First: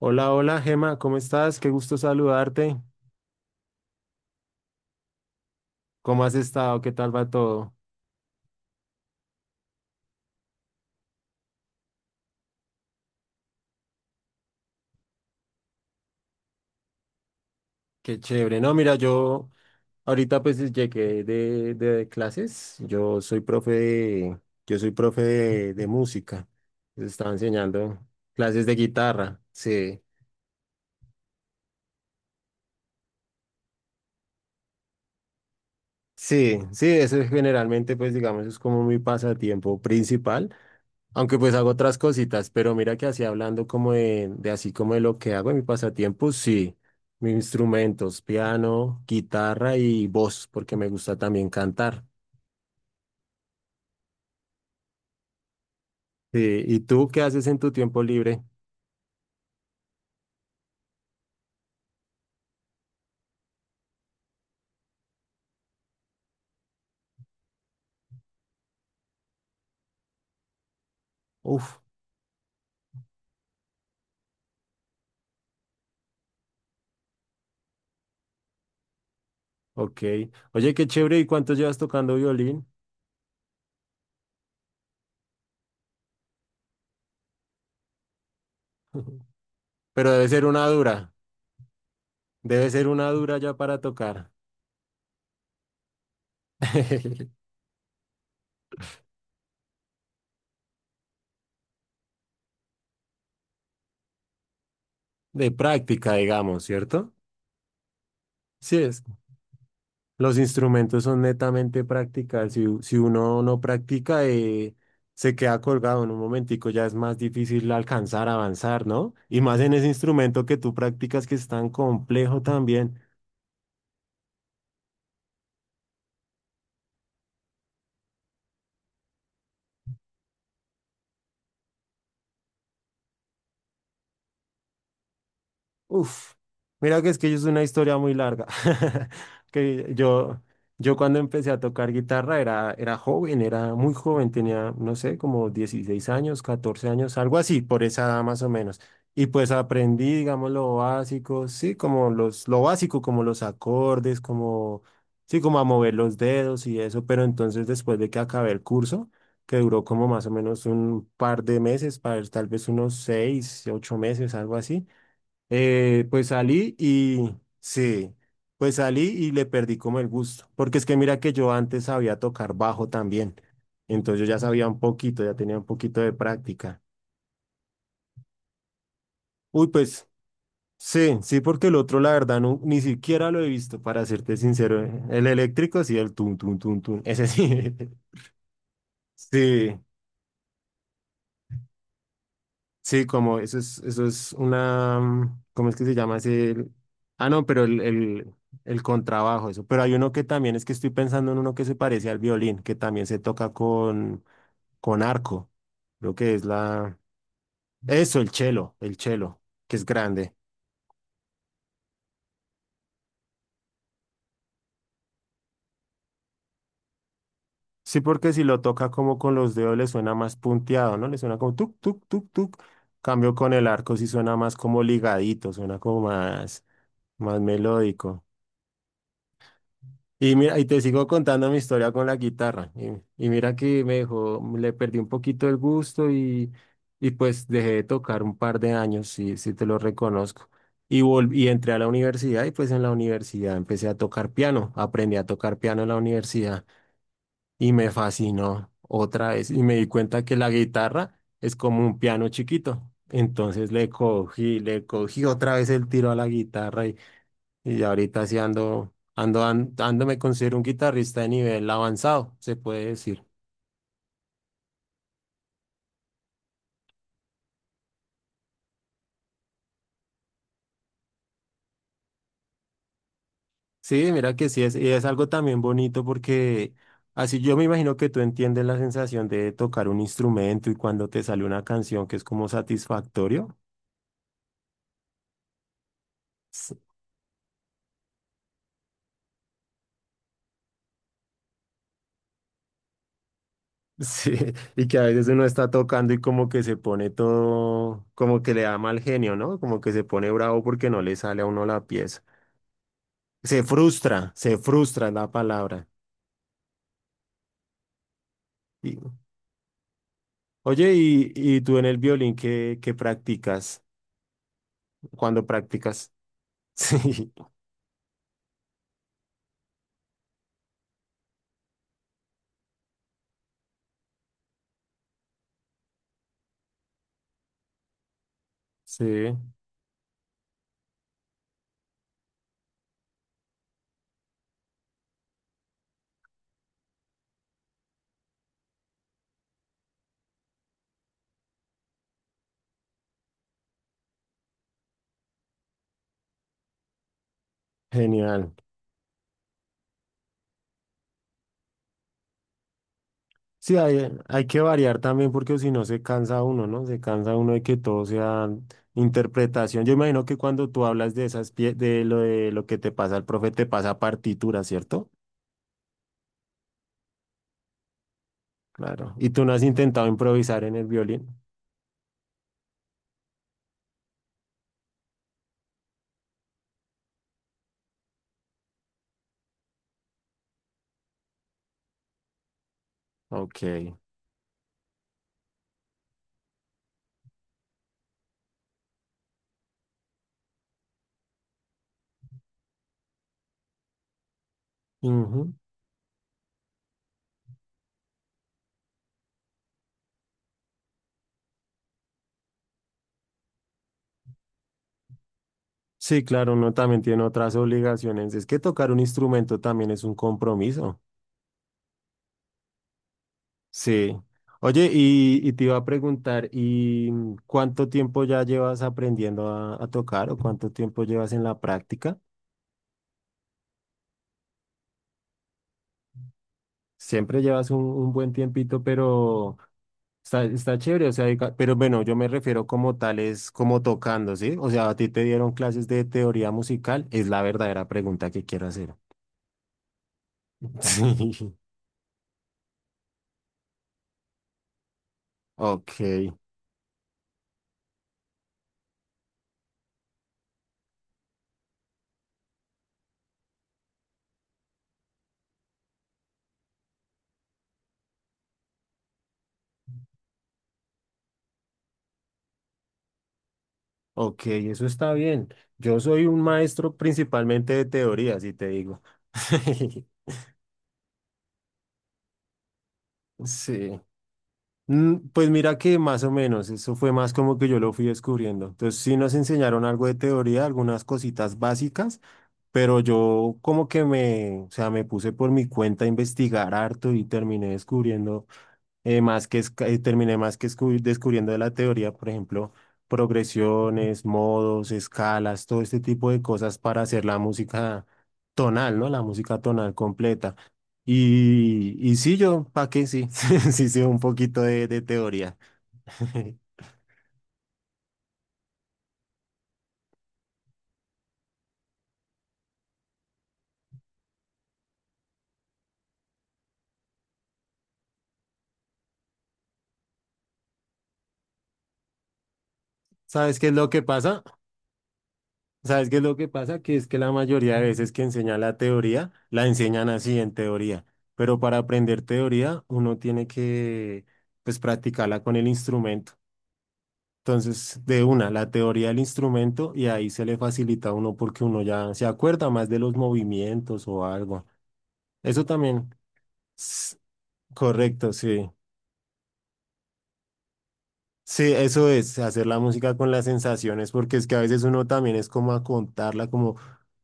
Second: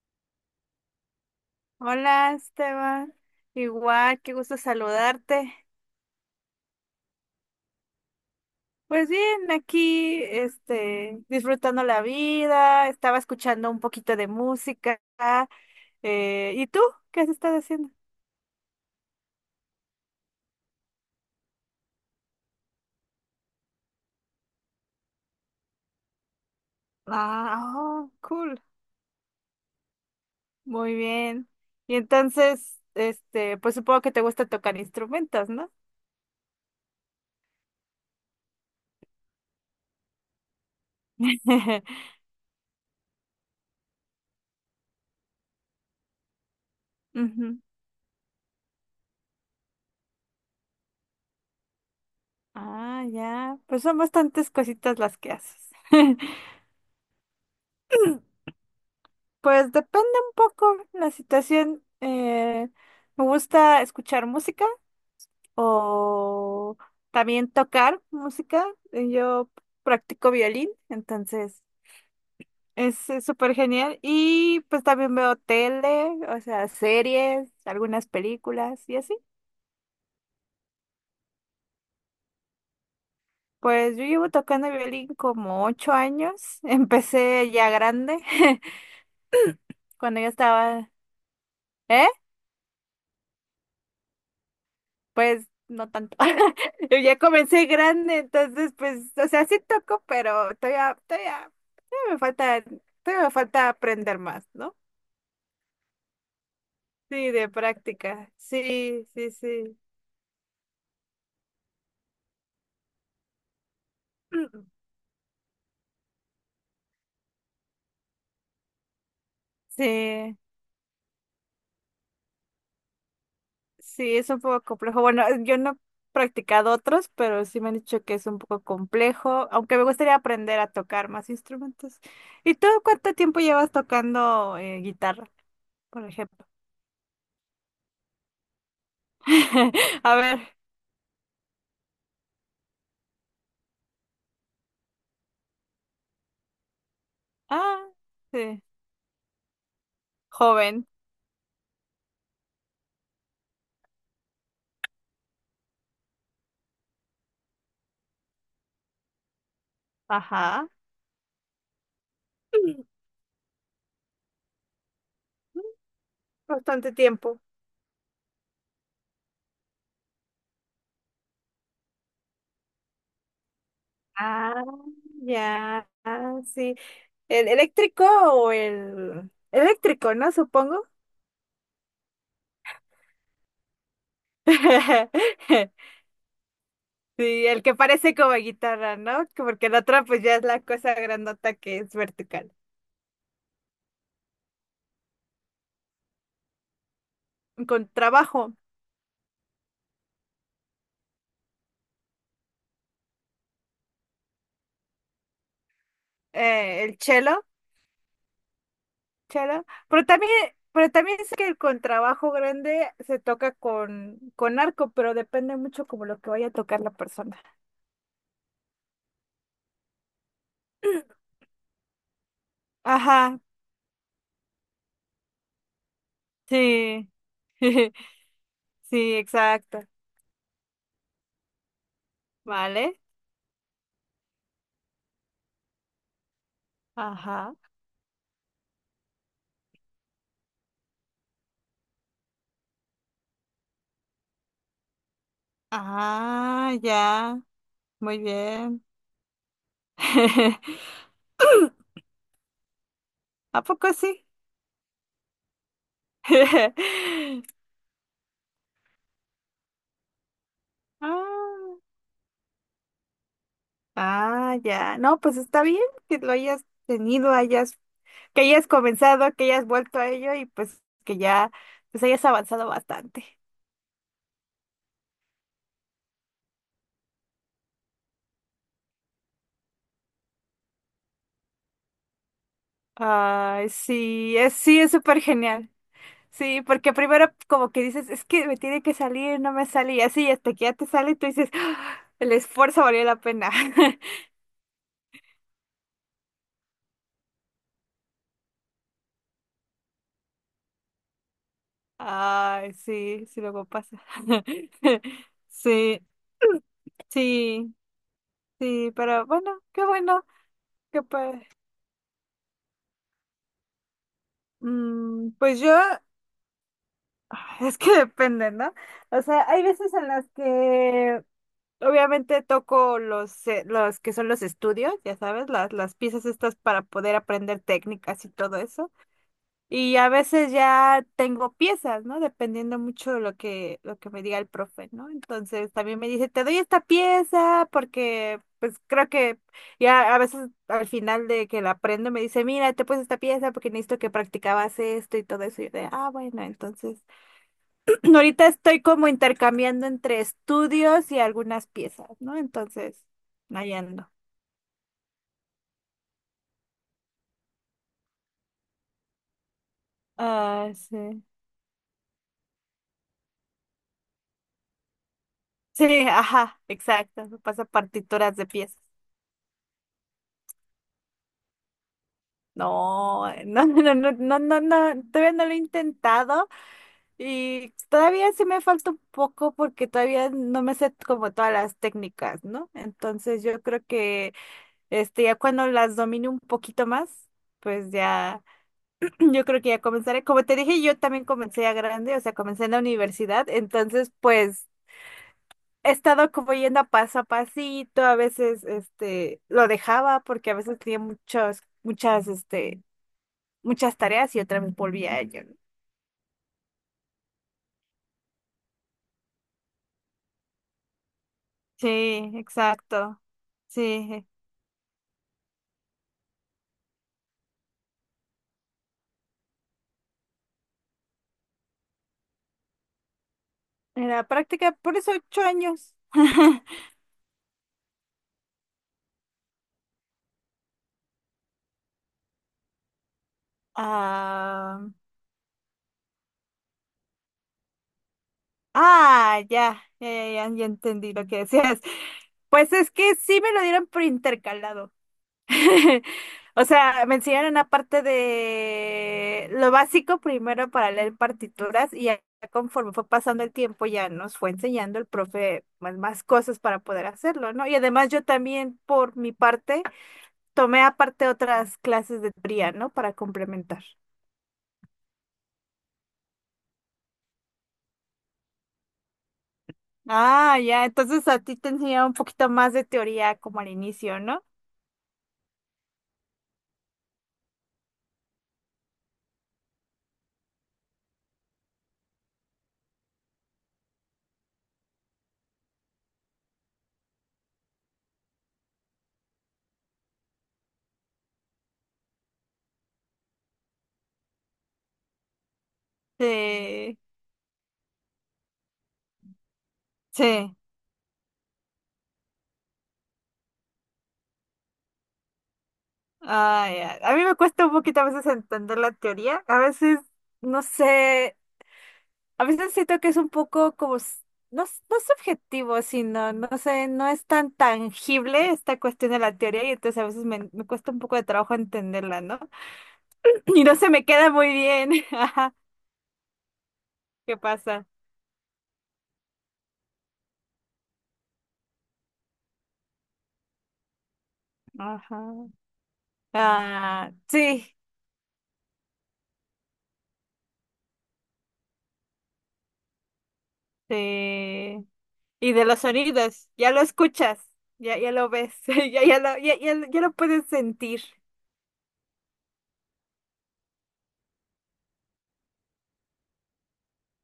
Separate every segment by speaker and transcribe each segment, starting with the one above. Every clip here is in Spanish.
Speaker 1: Hola, hola, Gema, ¿cómo estás? Qué gusto
Speaker 2: Hola
Speaker 1: saludarte.
Speaker 2: Esteban, igual, qué gusto saludarte.
Speaker 1: ¿Cómo has estado? ¿Qué tal va todo?
Speaker 2: Pues bien, aquí, disfrutando la vida, estaba escuchando un poquito de música. ¿Y tú? ¿Qué has estado haciendo?
Speaker 1: Qué chévere. No, mira, yo ahorita pues llegué de clases. Yo soy profe de música. Les estaba
Speaker 2: Ah,
Speaker 1: enseñando
Speaker 2: oh, cool,
Speaker 1: clases de guitarra. Sí,
Speaker 2: muy bien. Y entonces, pues supongo que te gusta tocar instrumentos, ¿no?
Speaker 1: sí, sí, eso es generalmente pues digamos es como mi pasatiempo principal. Aunque pues hago otras cositas, pero mira que así hablando como de así como de lo que hago en mi pasatiempo, sí, mis
Speaker 2: Ujú.
Speaker 1: instrumentos, piano, guitarra y voz, porque me gusta también cantar.
Speaker 2: Ah, ya, pues son bastantes cositas las que haces.
Speaker 1: Sí, ¿y tú qué haces en tu tiempo libre?
Speaker 2: Pues depende un poco la situación. Me gusta escuchar música o también tocar música. Yo practico violín, entonces
Speaker 1: Uf,
Speaker 2: es súper genial. Y pues también veo tele, o sea, series, algunas películas y así.
Speaker 1: ok. Oye, qué chévere, ¿y cuánto llevas tocando violín?
Speaker 2: Pues yo llevo tocando violín como 8 años. Empecé ya grande,
Speaker 1: Pero
Speaker 2: cuando
Speaker 1: debe
Speaker 2: ya
Speaker 1: ser una
Speaker 2: estaba...
Speaker 1: dura,
Speaker 2: ¿Eh?
Speaker 1: debe ser una dura ya para tocar.
Speaker 2: Pues no tanto. Yo ya comencé grande, entonces pues, o sea, sí toco, pero todavía me falta, todavía me falta aprender más, ¿no?
Speaker 1: De práctica, digamos, ¿cierto?
Speaker 2: Sí, de práctica.
Speaker 1: Sí, es.
Speaker 2: Sí, sí, sí.
Speaker 1: Los instrumentos son netamente prácticas. Si, si uno no practica, se queda colgado en un momentico, ya es más difícil alcanzar, avanzar, ¿no? Y más en ese
Speaker 2: Sí,
Speaker 1: instrumento que tú practicas que es tan complejo también.
Speaker 2: sí, es un poco complejo. Bueno, yo no he practicado otros, pero sí me han dicho que es un poco complejo, aunque me gustaría aprender a tocar más instrumentos. ¿Y tú cuánto tiempo llevas tocando guitarra, por
Speaker 1: Uf,
Speaker 2: ejemplo?
Speaker 1: mira que es una historia muy larga. Que
Speaker 2: A ver.
Speaker 1: yo, yo cuando empecé a tocar guitarra era, era joven, era muy joven, tenía, no sé, como 16 años, 14 años, algo así, por
Speaker 2: Ah,
Speaker 1: esa edad más o
Speaker 2: sí.
Speaker 1: menos. Y pues aprendí, digamos, lo
Speaker 2: Joven,
Speaker 1: básico, sí, como lo básico, como los acordes, como, sí, como a mover los dedos y eso, pero entonces después de que acabé el curso, que duró como más o menos
Speaker 2: ajá.
Speaker 1: un par de meses, para tal vez unos 6, 8 meses, algo así. Pues salí
Speaker 2: Bastante
Speaker 1: y
Speaker 2: tiempo.
Speaker 1: sí, pues salí y le perdí como el gusto, porque es que mira que yo antes sabía tocar bajo también, entonces yo ya
Speaker 2: Ah,
Speaker 1: sabía un poquito, ya tenía un
Speaker 2: ya,
Speaker 1: poquito de
Speaker 2: ah, sí.
Speaker 1: práctica.
Speaker 2: ¿El eléctrico o el
Speaker 1: Uy, pues
Speaker 2: eléctrico, ¿no? Supongo.
Speaker 1: sí, sí, porque el otro la verdad no, ni siquiera lo he visto, para serte sincero, el eléctrico sí, el tum, tum, tum, tum, ese
Speaker 2: Sí,
Speaker 1: sí,
Speaker 2: el que parece como guitarra, ¿no? Que Porque el
Speaker 1: sí,
Speaker 2: otro pues ya es la cosa grandota que es vertical.
Speaker 1: Sí, como eso es una, ¿cómo es que se llama ese? Ah, no, pero
Speaker 2: Contrabajo,
Speaker 1: el contrabajo, eso. Pero hay uno que también es que estoy pensando en uno que se parece al violín, que también se toca con arco. Creo que es
Speaker 2: el
Speaker 1: la...
Speaker 2: cello,
Speaker 1: Eso, el chelo,
Speaker 2: cello,
Speaker 1: que es grande.
Speaker 2: pero también sé que el contrabajo grande se toca con arco, pero depende mucho como lo que vaya a tocar la persona.
Speaker 1: Sí, porque si lo toca como con los dedos le suena más punteado, ¿no? Le suena como tuk, tuk, tuk, tuk. Cambio
Speaker 2: Ajá,
Speaker 1: con el arco sí suena más como ligadito, suena como más,
Speaker 2: sí,
Speaker 1: más melódico.
Speaker 2: sí, exacto.
Speaker 1: Y mira, y te sigo contando mi historia con la guitarra.
Speaker 2: ¿Vale?
Speaker 1: Y mira que me dejó, le perdí un poquito el gusto y pues
Speaker 2: Ajá.
Speaker 1: dejé de tocar un par de años, si, si te lo reconozco. Y, volví, y entré a la universidad y pues en la universidad empecé a tocar piano. Aprendí a tocar piano en la universidad
Speaker 2: Ah, ya.
Speaker 1: y me
Speaker 2: Muy
Speaker 1: fascinó
Speaker 2: bien.
Speaker 1: otra vez. Y me di cuenta que la guitarra es como un piano chiquito.
Speaker 2: ¿A
Speaker 1: Entonces
Speaker 2: poco sí?
Speaker 1: le cogí otra vez el tiro a la guitarra y ya ahorita sí ando, me considero un guitarrista de nivel
Speaker 2: Ah,
Speaker 1: avanzado, se puede decir.
Speaker 2: ah, ya. No, pues está bien que lo hayas tenido, hayas, que hayas comenzado, que hayas vuelto a ello y pues que ya, pues hayas avanzado bastante.
Speaker 1: Sí, mira que sí es, y es algo también bonito porque así yo me imagino que tú entiendes la sensación de tocar un instrumento y cuando te sale una canción que es como satisfactorio.
Speaker 2: Ay, sí, es súper genial. Sí,
Speaker 1: S-
Speaker 2: porque primero como que dices, es que me tiene que salir, no me sale, y así hasta que ya te sale, y tú dices, "Ah, el esfuerzo valió la pena".
Speaker 1: Sí, y que a veces uno está tocando y como que se pone todo, como que le da mal genio, ¿no? Como que se pone bravo porque no le sale a uno la pieza.
Speaker 2: Ay, sí, sí luego pasa.
Speaker 1: Se frustra es la palabra.
Speaker 2: Sí, sí, sí, pero bueno,
Speaker 1: Oye,
Speaker 2: qué pues,
Speaker 1: ¿y tú en el violín qué practicas?
Speaker 2: mm,
Speaker 1: ¿Cuándo
Speaker 2: pues yo,
Speaker 1: practicas? Sí,
Speaker 2: es que depende, ¿no? O sea, hay veces en las que obviamente toco los que son los estudios, ya sabes, las piezas estas para poder aprender técnicas y todo eso.
Speaker 1: sí,
Speaker 2: Y a veces ya tengo piezas, ¿no? Dependiendo mucho de lo que me diga el profe, ¿no? Entonces también me dice, te doy esta pieza porque pues creo que ya a veces al final de que la aprendo me dice, mira, te puse esta pieza porque necesito que practicabas esto y todo eso. Y yo de, ah, bueno, entonces ahorita
Speaker 1: genial.
Speaker 2: estoy como intercambiando entre estudios y algunas piezas, ¿no? Entonces, ahí
Speaker 1: Sí, hay,
Speaker 2: ando.
Speaker 1: hay que variar también porque si no se cansa uno, ¿no? Se cansa uno de que todo sea interpretación. Yo imagino que cuando
Speaker 2: Ah,
Speaker 1: tú hablas
Speaker 2: sí.
Speaker 1: de esas de lo que te pasa al profe, te pasa partitura, ¿cierto?
Speaker 2: Sí, ajá, exacto. Me pasa partituras de piezas.
Speaker 1: Claro. ¿Y tú no has intentado improvisar en el violín?
Speaker 2: No, no, no, no, no, no, no, todavía no lo he intentado y todavía sí me falta un poco porque todavía no me sé como todas las técnicas, ¿no? Entonces yo creo
Speaker 1: Ok.
Speaker 2: que ya cuando las domine un poquito más, pues ya yo creo que ya comenzaré. Como te dije, yo también comencé a grande, o sea, comencé en la universidad, entonces pues
Speaker 1: Ujú.
Speaker 2: he estado como yendo a paso a pasito, a veces lo dejaba porque a veces tenía muchos muchas muchas tareas y otra vez volví a ello, ¿no?
Speaker 1: Sí, claro, uno también tiene otras obligaciones. Es que tocar un instrumento también es un compromiso.
Speaker 2: Sí, exacto.
Speaker 1: Sí.
Speaker 2: Sí.
Speaker 1: Oye, y te iba a preguntar, ¿y cuánto tiempo ya llevas aprendiendo a tocar o cuánto tiempo llevas en la práctica?
Speaker 2: Era práctica por eso 8 años.
Speaker 1: Siempre llevas un buen tiempito, pero está, está chévere, o sea, pero bueno, yo me refiero como tal, es como tocando, ¿sí? O sea,
Speaker 2: Ah,
Speaker 1: a ti te dieron clases de teoría musical, es la verdadera pregunta que quiero hacer.
Speaker 2: ah, ya entendí lo que
Speaker 1: Sí.
Speaker 2: decías. Pues es que sí me lo dieron por intercalado.
Speaker 1: Ok,
Speaker 2: O sea, me enseñaron la parte de lo básico primero para leer partituras y ya conforme fue pasando el tiempo ya nos fue enseñando el profe más, más cosas para poder hacerlo, ¿no? Y además yo también por mi parte tomé aparte otras clases de teoría, ¿no? Para complementar.
Speaker 1: ok, eso está bien. Yo soy un maestro principalmente de teoría, si te digo.
Speaker 2: Ah, ya, entonces a ti te enseñaba un poquito más de teoría como al
Speaker 1: Sí.
Speaker 2: inicio, ¿no?
Speaker 1: Pues mira que más o menos, eso fue más como que yo lo fui descubriendo. Entonces sí nos enseñaron algo de teoría, algunas cositas básicas, pero yo como que o sea, me puse por mi cuenta a investigar harto y terminé descubriendo más terminé más descubriendo de la teoría, por ejemplo, progresiones, modos, escalas, todo este tipo de cosas
Speaker 2: Sí,
Speaker 1: para hacer la música tonal, ¿no? La música tonal
Speaker 2: sí.
Speaker 1: completa. Y sí, yo, ¿para qué? Sí, sí, sí, un poquito de teoría.
Speaker 2: Ah, ya. A mí me cuesta un poquito a veces entender la teoría. A veces, no sé, a veces siento que es un poco como, no, no subjetivo, sino, no sé, no es tan tangible esta cuestión de la teoría y entonces a veces me, me cuesta un poco de trabajo entenderla, ¿no?
Speaker 1: ¿Sabes
Speaker 2: Y
Speaker 1: qué es
Speaker 2: no
Speaker 1: lo
Speaker 2: se
Speaker 1: que
Speaker 2: me queda
Speaker 1: pasa?
Speaker 2: muy bien. Ajá.
Speaker 1: ¿Sabes qué es lo que pasa? Que es que la
Speaker 2: ¿Qué
Speaker 1: mayoría de
Speaker 2: pasa?
Speaker 1: veces que enseñan la teoría, la enseñan así en teoría. Pero para aprender teoría, uno tiene pues,
Speaker 2: Ajá.
Speaker 1: practicarla con el instrumento.
Speaker 2: Ah, sí,
Speaker 1: Entonces, de una, la teoría del instrumento y ahí se le facilita a uno porque uno ya se acuerda más de los movimientos o algo.
Speaker 2: sí. Y de
Speaker 1: Eso
Speaker 2: los
Speaker 1: también,
Speaker 2: sonidos, ya lo
Speaker 1: s-
Speaker 2: escuchas, ya, ya lo
Speaker 1: correcto,
Speaker 2: ves,
Speaker 1: sí.
Speaker 2: ya, ya lo puedes sentir.
Speaker 1: Sí, eso es, hacer la música con las sensaciones, porque es que a veces uno también es como a contarla, como, o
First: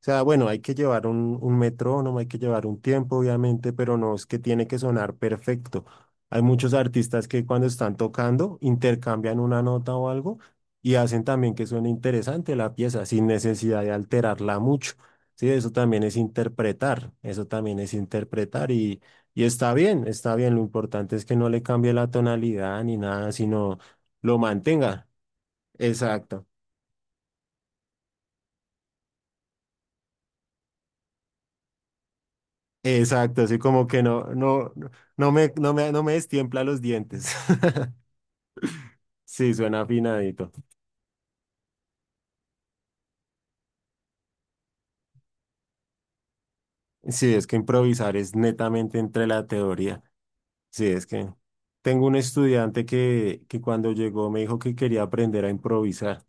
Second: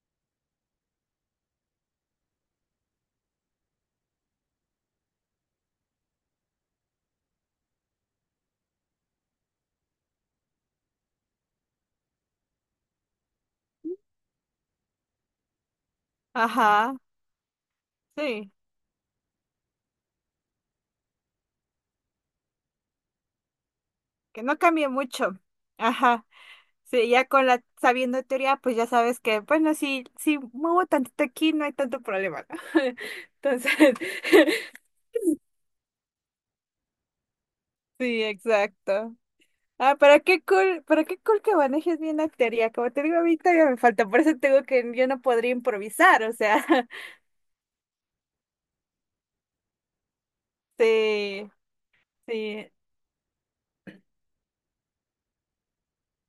Speaker 1: sea, bueno, hay que llevar un metrónomo, hay que llevar un tiempo, obviamente, pero no es que tiene que sonar perfecto. Hay muchos artistas que cuando están tocando intercambian una nota o algo y hacen también que suene interesante la pieza sin necesidad de alterarla mucho. Sí, eso también es
Speaker 2: Ajá,
Speaker 1: interpretar, eso también es
Speaker 2: sí,
Speaker 1: interpretar y está bien, está bien. Lo importante es que no le cambie la tonalidad ni nada, sino lo
Speaker 2: que no cambie
Speaker 1: mantenga.
Speaker 2: mucho. Ajá,
Speaker 1: Exacto,
Speaker 2: sí, ya con la sabiendo teoría, pues ya sabes que, bueno, si, si muevo tantito aquí, no hay tanto problema, ¿no?
Speaker 1: exacto, así como
Speaker 2: Entonces,
Speaker 1: que no, no, no no me destiempla los dientes.
Speaker 2: sí, exacto.
Speaker 1: Sí, suena
Speaker 2: Ah,
Speaker 1: afinadito.
Speaker 2: pero qué cool que manejes bien la teoría. Como te digo, a mí todavía me falta, por eso tengo que, yo no podría improvisar, o sea.
Speaker 1: Sí, es que improvisar es netamente entre la teoría. Sí, es que
Speaker 2: Sí,
Speaker 1: tengo un
Speaker 2: sí.
Speaker 1: estudiante que cuando llegó me dijo que quería aprender a improvisar.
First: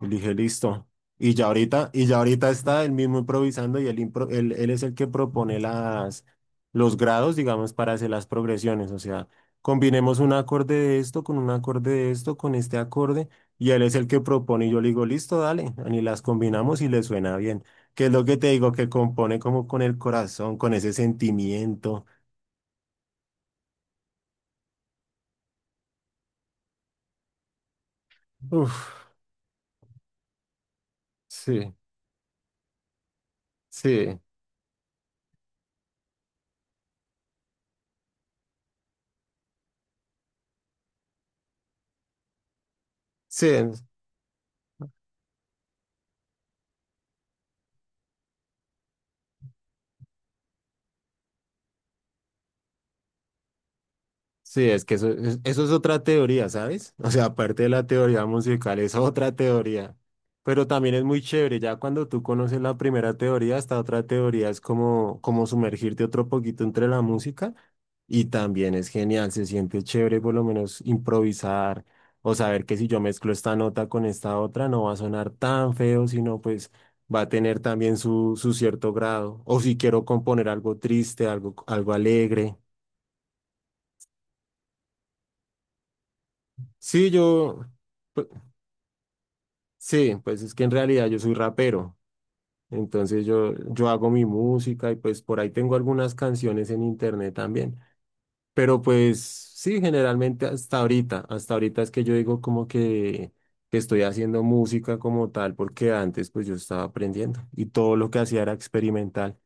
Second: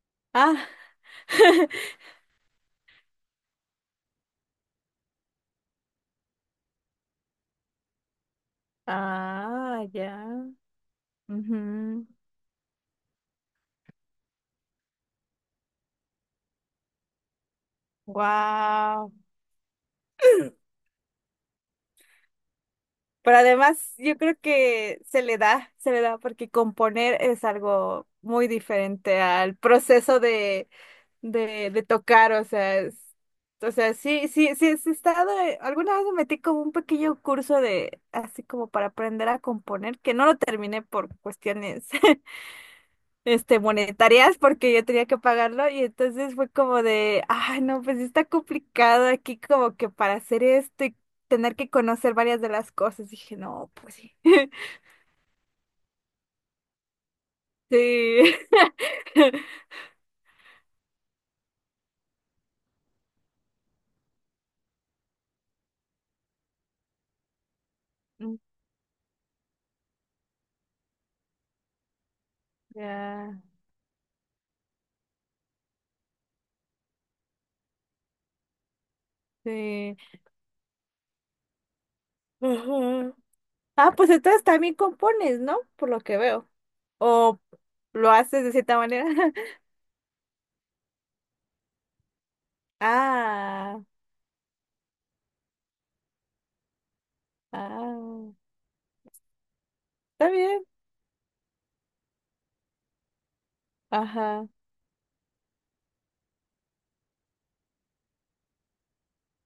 Speaker 1: Y dije,
Speaker 2: Ah,
Speaker 1: listo. Y ya ahorita está él mismo improvisando y él es el que propone las, los grados, digamos, para hacer las progresiones. O sea,
Speaker 2: ah,
Speaker 1: combinemos un
Speaker 2: ya.
Speaker 1: acorde de esto con un acorde de esto, con este acorde, y él es el que propone. Y yo le digo, listo, dale. Y las combinamos y le suena bien. Que es lo que te digo, que
Speaker 2: Wow.
Speaker 1: compone como con el corazón, con ese sentimiento.
Speaker 2: Pero además yo creo que se le da porque componer es algo muy
Speaker 1: Uf,
Speaker 2: diferente al proceso de, de,
Speaker 1: sí,
Speaker 2: de tocar, o sea, o sea,
Speaker 1: sí,
Speaker 2: sí, sí, sí, sí he estado, alguna vez me metí como un pequeño curso de, así como para aprender a componer, que no lo terminé por cuestiones
Speaker 1: sí.
Speaker 2: monetarias porque yo tenía que pagarlo y entonces fue como de, ay, no, pues sí está complicado aquí como que para hacer esto y tener que conocer varias de las cosas. Dije, no, pues sí.
Speaker 1: Sí, es que eso, eso es otra teoría, ¿sabes? O sea, aparte de la teoría
Speaker 2: Sí.
Speaker 1: musical, es otra teoría. Pero también es muy chévere, ya cuando tú conoces la primera teoría, esta otra teoría es como, como sumergirte otro poquito entre la música y
Speaker 2: Mm,
Speaker 1: también es genial, se siente chévere por lo menos improvisar o saber que si yo mezclo
Speaker 2: ya,
Speaker 1: esta nota con esta otra no va a sonar tan feo, sino pues va a tener también su cierto grado. O si
Speaker 2: sí.
Speaker 1: quiero componer algo triste, algo, algo alegre.
Speaker 2: Ujú. Ah, pues entonces también compones, ¿no? Por lo que veo.
Speaker 1: Sí,
Speaker 2: O
Speaker 1: yo...
Speaker 2: lo haces de cierta manera.
Speaker 1: Sí, pues es que en realidad yo soy rapero, entonces
Speaker 2: Ah,
Speaker 1: yo hago mi música y pues por ahí tengo algunas canciones en internet también,
Speaker 2: ah,
Speaker 1: pero pues sí,
Speaker 2: está
Speaker 1: generalmente
Speaker 2: bien.
Speaker 1: hasta ahorita es que yo digo como que estoy haciendo
Speaker 2: Ajá,
Speaker 1: música como tal, porque antes pues yo estaba aprendiendo y todo lo que hacía era experimental,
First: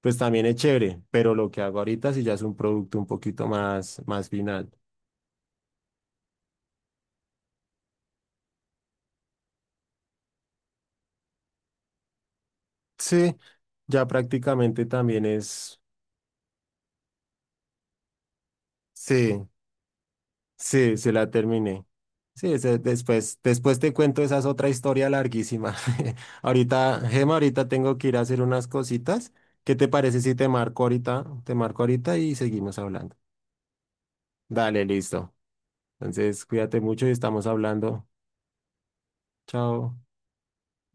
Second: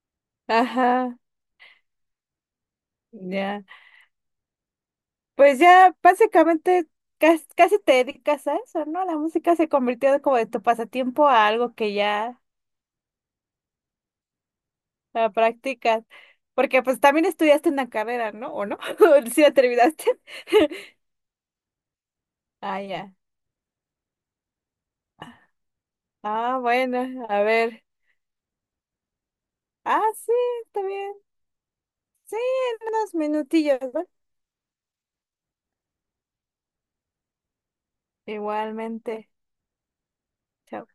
Speaker 1: pues también es chévere,
Speaker 2: ajá,
Speaker 1: pero lo que hago ahorita sí ya es un producto un poquito
Speaker 2: ya.
Speaker 1: más, más final.
Speaker 2: Pues ya básicamente casi, casi te dedicas a eso, ¿no? La música se convirtió como de tu pasatiempo a algo que ya
Speaker 1: Sí, ya prácticamente también
Speaker 2: la
Speaker 1: es,
Speaker 2: practicas. Porque pues también estudiaste una carrera, ¿no? ¿O no? ¿Sí
Speaker 1: sí.
Speaker 2: la terminaste?
Speaker 1: Sí, sí la terminé. Sí,
Speaker 2: Ah, ya.
Speaker 1: después, después te cuento, esa es otra historia larguísima.
Speaker 2: Ah,
Speaker 1: Ahorita,
Speaker 2: bueno,
Speaker 1: Gema,
Speaker 2: a
Speaker 1: ahorita
Speaker 2: ver.
Speaker 1: tengo que ir a hacer unas cositas. ¿Qué te
Speaker 2: Ah,
Speaker 1: parece
Speaker 2: sí,
Speaker 1: si te
Speaker 2: está
Speaker 1: marco
Speaker 2: bien.
Speaker 1: ahorita? Te marco ahorita y
Speaker 2: Sí,
Speaker 1: seguimos
Speaker 2: en unos
Speaker 1: hablando.
Speaker 2: minutillos, ¿no?
Speaker 1: Dale, listo. Entonces, cuídate mucho y estamos hablando.
Speaker 2: Igualmente.
Speaker 1: Chao.
Speaker 2: Chao.